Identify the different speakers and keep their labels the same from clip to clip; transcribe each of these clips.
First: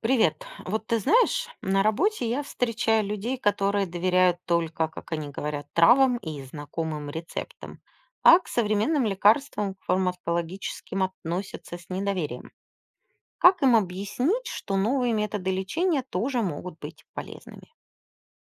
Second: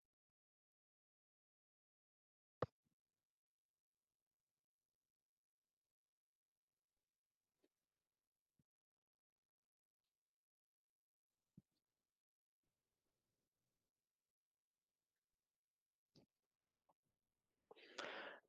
Speaker 1: Привет. Вот ты знаешь, на работе я встречаю людей, которые доверяют только, как они говорят, травам и знакомым рецептам, а к современным лекарствам, к фармакологическим относятся с недоверием. Как им объяснить, что новые методы лечения тоже могут быть полезными?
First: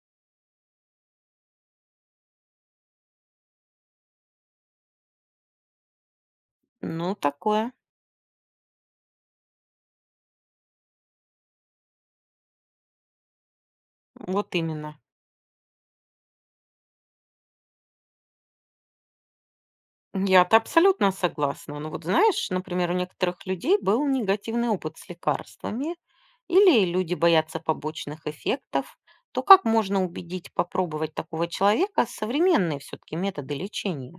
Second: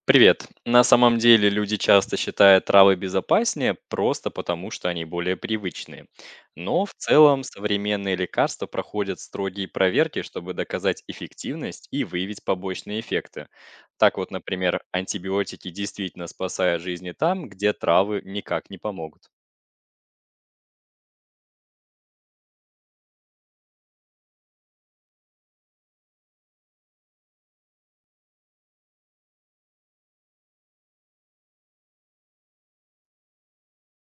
Speaker 2: Привет. На самом деле люди часто считают травы безопаснее просто потому, что они более привычные. Но в
Speaker 1: Ну,
Speaker 2: целом
Speaker 1: такое.
Speaker 2: современные лекарства проходят строгие проверки, чтобы доказать эффективность и выявить побочные эффекты. Так вот,
Speaker 1: Вот
Speaker 2: например,
Speaker 1: именно.
Speaker 2: антибиотики действительно спасают жизни там, где травы никак не помогут.
Speaker 1: Я-то абсолютно согласна. Но вот знаешь, например, у некоторых людей был негативный опыт с лекарствами, или люди боятся побочных эффектов, то как можно убедить попробовать такого человека современные все-таки методы лечения?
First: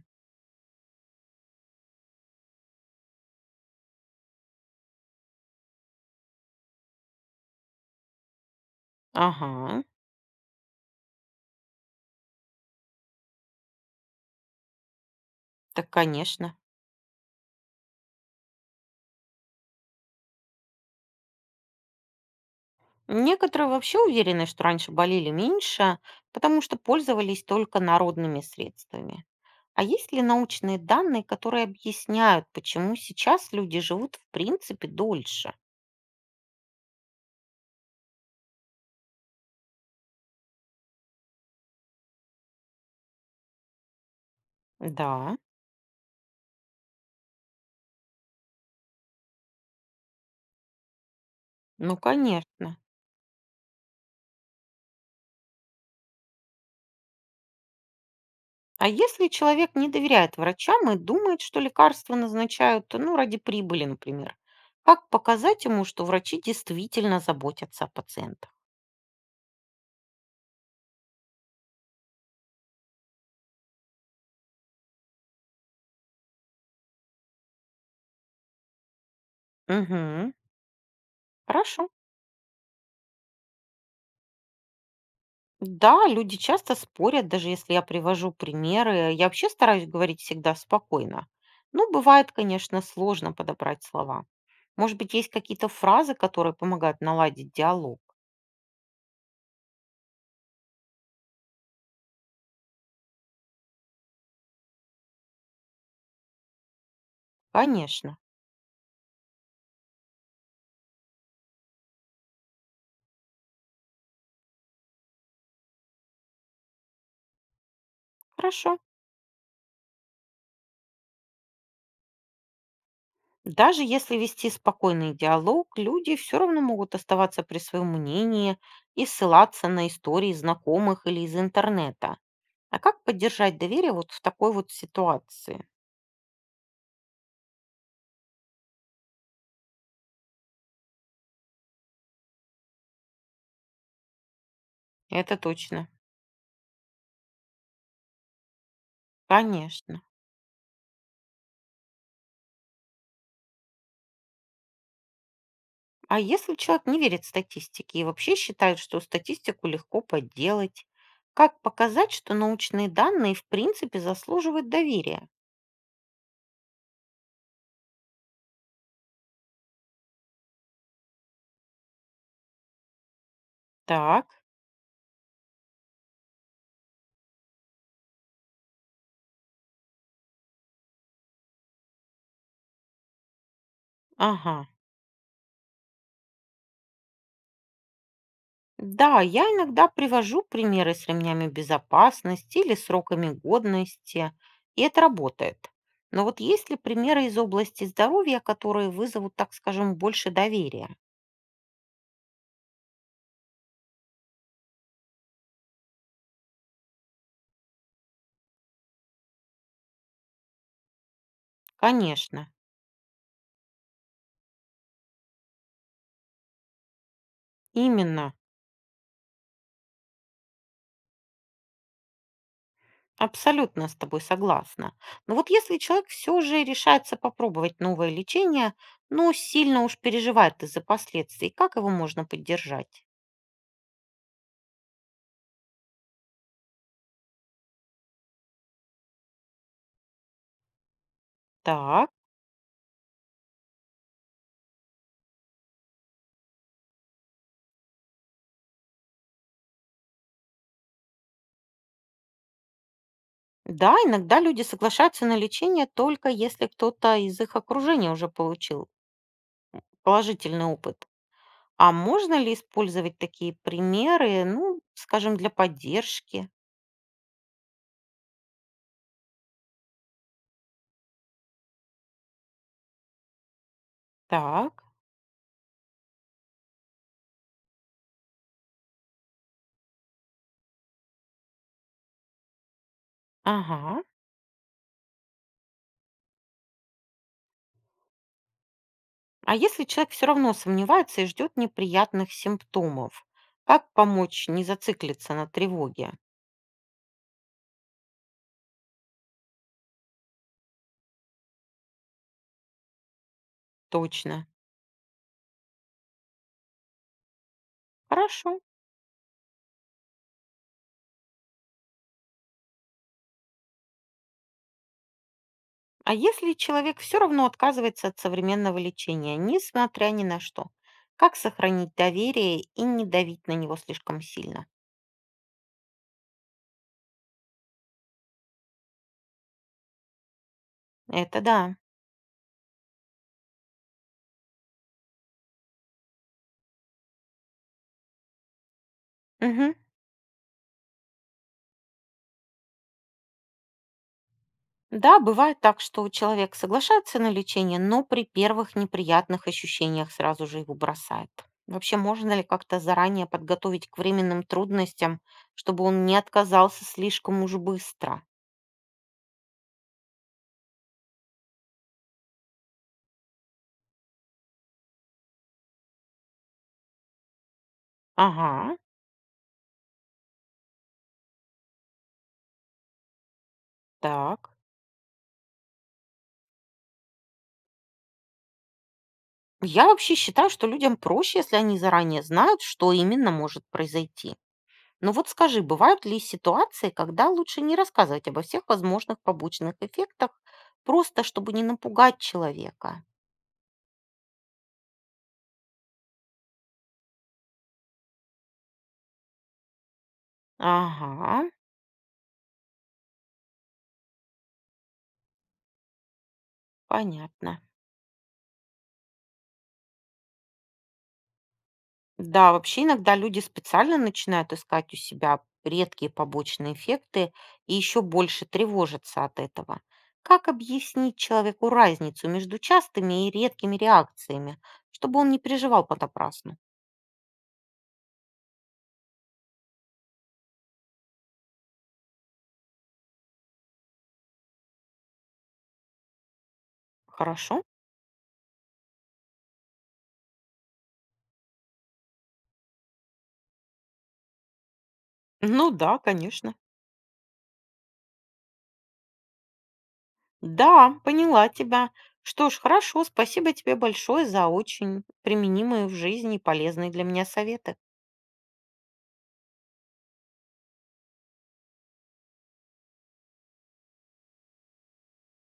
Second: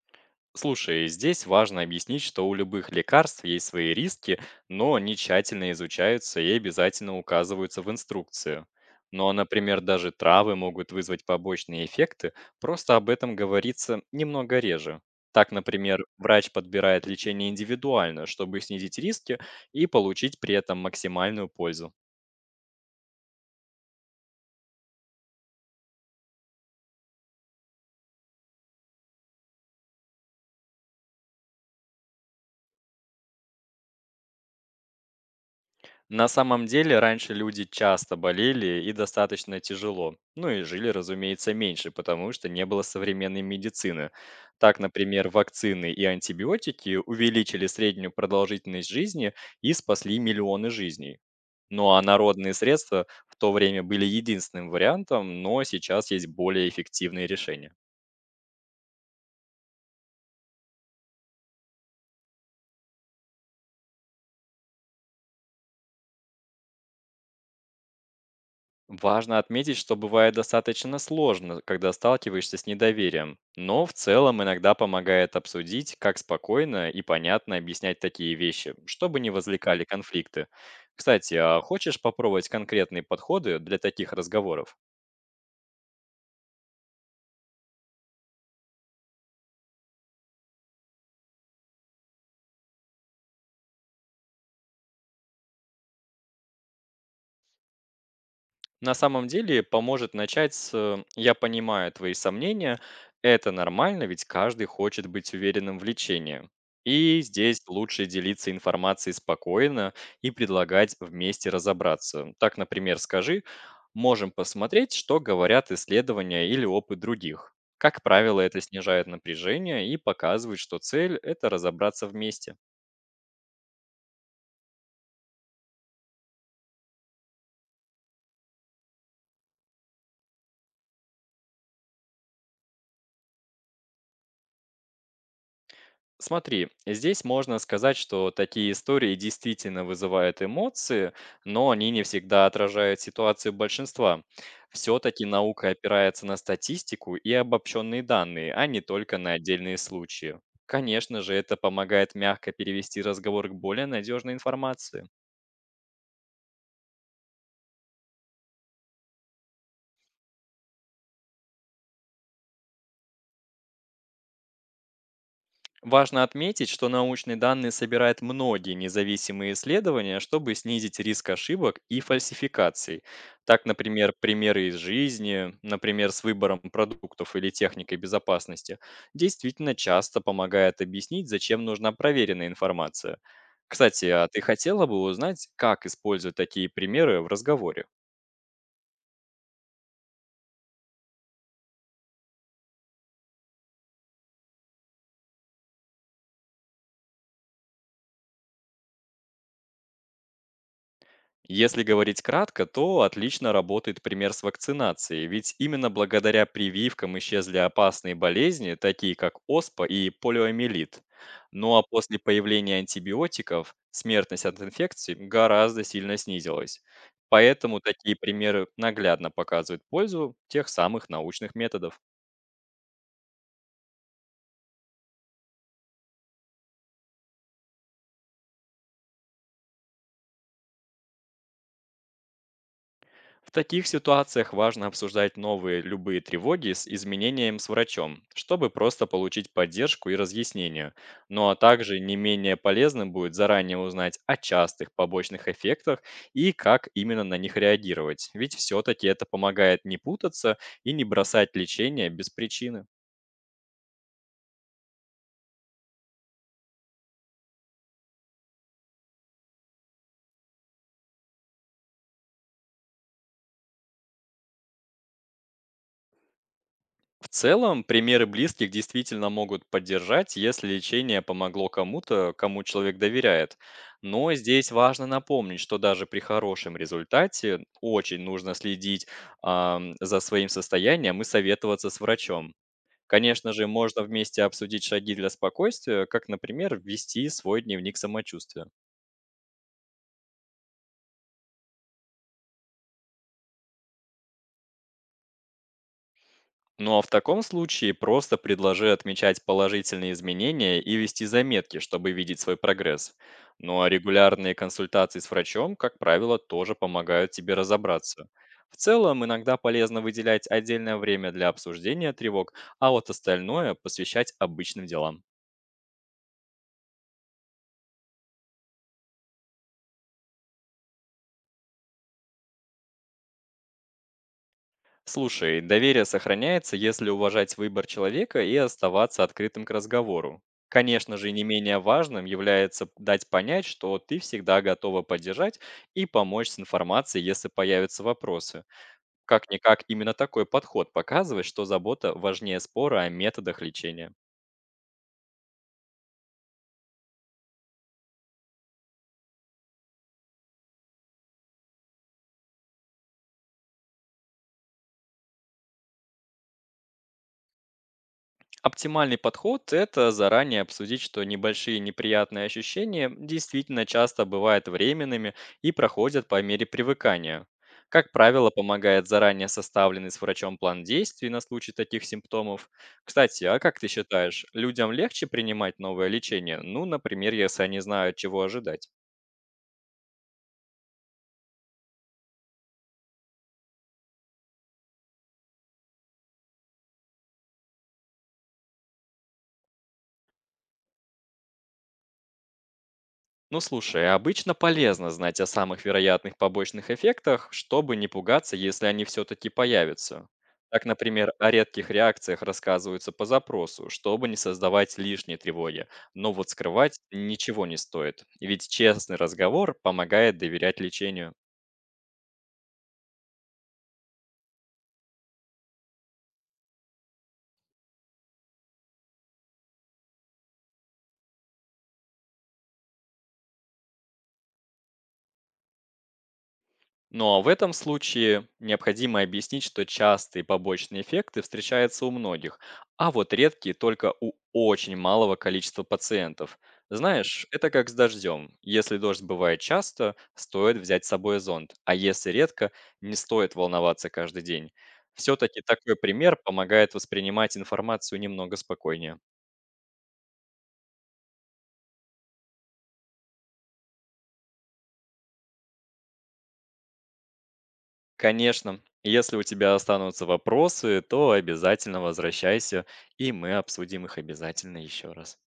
Speaker 2: Слушай, здесь важно объяснить, что у любых лекарств есть свои риски, но они тщательно изучаются и обязательно указываются в инструкцию. Но, например,
Speaker 1: Ага,
Speaker 2: даже травы могут вызвать побочные эффекты, просто об этом говорится немного реже. Так,
Speaker 1: так
Speaker 2: например, врач
Speaker 1: конечно.
Speaker 2: подбирает лечение индивидуально, чтобы снизить риски и получить при этом максимальную пользу.
Speaker 1: Некоторые вообще уверены, что раньше болели меньше, потому что пользовались только народными средствами. А есть ли научные данные, которые объясняют, почему сейчас люди живут в принципе дольше?
Speaker 2: На самом деле, раньше люди часто болели и достаточно тяжело. Ну и жили, разумеется, меньше, потому что не было современной медицины. Так, например,
Speaker 1: Да.
Speaker 2: вакцины и антибиотики увеличили среднюю продолжительность жизни и спасли миллионы жизней. Ну
Speaker 1: Ну,
Speaker 2: а народные
Speaker 1: конечно.
Speaker 2: средства в то время были единственным вариантом, но сейчас есть более эффективные решения.
Speaker 1: А если человек не доверяет врачам и думает, что лекарства назначают, ну, ради прибыли, например, как показать ему, что врачи действительно заботятся о пациентах?
Speaker 2: Важно отметить, что бывает достаточно сложно, когда сталкиваешься с недоверием, но в целом иногда помогает обсудить, как спокойно и понятно объяснять такие вещи, чтобы не возникали
Speaker 1: Угу,
Speaker 2: конфликты. Кстати, а
Speaker 1: хорошо.
Speaker 2: хочешь попробовать конкретные подходы для таких разговоров?
Speaker 1: Да, люди часто спорят, даже если я привожу примеры. Я вообще стараюсь говорить всегда спокойно. Ну, бывает, конечно, сложно подобрать слова. Может быть, есть какие-то фразы, которые помогают наладить диалог?
Speaker 2: На самом деле поможет начать с «я понимаю твои сомнения, это нормально, ведь каждый хочет быть уверенным в лечении». И здесь лучше
Speaker 1: Конечно.
Speaker 2: делиться информацией спокойно и предлагать вместе разобраться. Так, например, скажи, можем посмотреть, что говорят исследования или опыт других. Как правило, это
Speaker 1: Хорошо.
Speaker 2: снижает напряжение и показывает, что цель – это разобраться вместе.
Speaker 1: Даже если вести спокойный диалог, люди все равно могут оставаться при своем мнении и ссылаться на истории знакомых или из интернета. А как поддержать доверие вот в такой вот ситуации?
Speaker 2: Смотри, здесь можно сказать, что такие истории действительно вызывают эмоции, но они не всегда отражают ситуацию большинства. Все-таки
Speaker 1: Это
Speaker 2: наука
Speaker 1: точно.
Speaker 2: опирается на статистику и обобщенные данные, а не только на отдельные
Speaker 1: Конечно.
Speaker 2: случаи. Конечно же, это помогает мягко перевести разговор к более надежной информации.
Speaker 1: А если человек не верит статистике и вообще считает, что статистику легко подделать, как показать, что научные данные в принципе заслуживают доверия?
Speaker 2: Важно отметить, что научные данные собирают многие независимые исследования, чтобы снизить риск ошибок и фальсификаций. Так, например,
Speaker 1: Так,
Speaker 2: примеры из жизни, например, с выбором продуктов или техникой безопасности, действительно часто помогает объяснить, зачем нужна проверенная информация. Кстати, а ты
Speaker 1: ага.
Speaker 2: хотела бы узнать, как использовать такие примеры в разговоре?
Speaker 1: Да, я иногда привожу примеры с ремнями безопасности или сроками годности, и это работает. Но вот есть ли примеры из области здоровья, которые вызовут, так скажем, больше доверия?
Speaker 2: Если говорить кратко, то отлично работает пример с вакцинацией, ведь именно благодаря прививкам исчезли опасные болезни, такие как оспа и полиомиелит. Ну а после
Speaker 1: Конечно,
Speaker 2: появления антибиотиков смертность от инфекций гораздо сильно снизилась. Поэтому такие
Speaker 1: именно.
Speaker 2: примеры наглядно показывают пользу тех самых научных методов.
Speaker 1: Абсолютно с тобой согласна. Но вот если человек все же решается попробовать новое лечение, но сильно уж переживает из-за последствий, как его можно поддержать?
Speaker 2: В таких ситуациях важно обсуждать новые любые тревоги с изменением с врачом, чтобы просто получить поддержку и разъяснение. Ну а также
Speaker 1: Так.
Speaker 2: не менее полезным будет заранее узнать о частых побочных эффектах и как именно на них реагировать, ведь все-таки это помогает не путаться и не бросать лечение без причины.
Speaker 1: Да, иногда люди соглашаются на лечение только если кто-то из их окружения уже получил положительный опыт. А можно ли использовать такие примеры, ну, скажем, для поддержки?
Speaker 2: В целом, примеры близких действительно могут поддержать, если лечение помогло кому-то, кому человек доверяет. Но здесь
Speaker 1: Так,
Speaker 2: важно напомнить, что даже при хорошем результате очень нужно следить за своим состоянием и советоваться с врачом. Конечно же,
Speaker 1: ага.
Speaker 2: можно вместе обсудить шаги для спокойствия, как, например, ввести свой дневник самочувствия.
Speaker 1: А если человек все равно сомневается и ждет неприятных симптомов, как помочь не зациклиться на тревоге?
Speaker 2: Ну а в таком случае просто предложи отмечать положительные изменения и вести заметки, чтобы видеть свой прогресс. Ну а
Speaker 1: Точно.
Speaker 2: регулярные консультации с врачом, как правило, тоже помогают тебе разобраться.
Speaker 1: Хорошо.
Speaker 2: В целом, иногда полезно выделять отдельное время для обсуждения тревог, а вот остальное посвящать обычным делам.
Speaker 1: А если человек все равно отказывается от современного лечения, несмотря ни на что, как сохранить доверие и не давить на него слишком сильно?
Speaker 2: Слушай, доверие сохраняется, если уважать выбор человека и оставаться открытым к разговору. Конечно же, не
Speaker 1: Это да.
Speaker 2: менее важным является дать понять, что ты всегда готова поддержать и помочь с информацией, если появятся вопросы.
Speaker 1: Мгм.
Speaker 2: Как-никак, именно такой подход показывает, что забота важнее спора о методах лечения.
Speaker 1: Да, бывает так, что человек соглашается на лечение, но при первых неприятных ощущениях сразу же его бросает. Вообще, можно ли как-то заранее подготовить к временным трудностям, чтобы он не отказался слишком уж быстро?
Speaker 2: Оптимальный подход – это заранее обсудить, что небольшие неприятные ощущения действительно часто бывают временными и проходят по мере привыкания. Как правило,
Speaker 1: Ага,
Speaker 2: помогает заранее составленный с врачом план действий на случай таких симптомов. Кстати, а как ты
Speaker 1: так.
Speaker 2: считаешь, людям легче принимать новое лечение? Ну, например, если они знают, чего ожидать.
Speaker 1: Я вообще считаю, что людям проще, если они заранее знают, что именно может произойти. Но вот скажи, бывают ли ситуации, когда лучше не рассказывать обо всех возможных побочных эффектах, просто чтобы не напугать человека?
Speaker 2: Ну слушай, обычно полезно знать о самых вероятных побочных эффектах, чтобы не пугаться, если они все-таки появятся. Так, например,
Speaker 1: Ага,
Speaker 2: о редких реакциях рассказываются по запросу, чтобы не создавать лишней тревоги. Но вот скрывать
Speaker 1: понятно.
Speaker 2: ничего не стоит, ведь честный разговор помогает доверять лечению.
Speaker 1: Да, вообще иногда люди специально начинают искать у себя редкие побочные эффекты и еще больше тревожатся от этого. Как объяснить человеку разницу между частыми и редкими реакциями, чтобы он не переживал понапрасну?
Speaker 2: Но в этом случае необходимо объяснить, что частые побочные эффекты встречаются у многих, а вот редкие только у очень малого количества пациентов. Знаешь,
Speaker 1: Хорошо.
Speaker 2: это как с дождем. Если дождь бывает часто, стоит взять с собой зонт, а если редко, не стоит волноваться каждый день. Все-таки
Speaker 1: Ну
Speaker 2: такой
Speaker 1: да,
Speaker 2: пример
Speaker 1: конечно.
Speaker 2: помогает воспринимать информацию немного спокойнее.
Speaker 1: Да, поняла тебя. Что ж, хорошо, спасибо тебе большое за очень применимые в жизни и полезные для меня советы.
Speaker 2: Конечно, если у тебя останутся вопросы, то обязательно возвращайся, и мы обсудим их обязательно еще раз.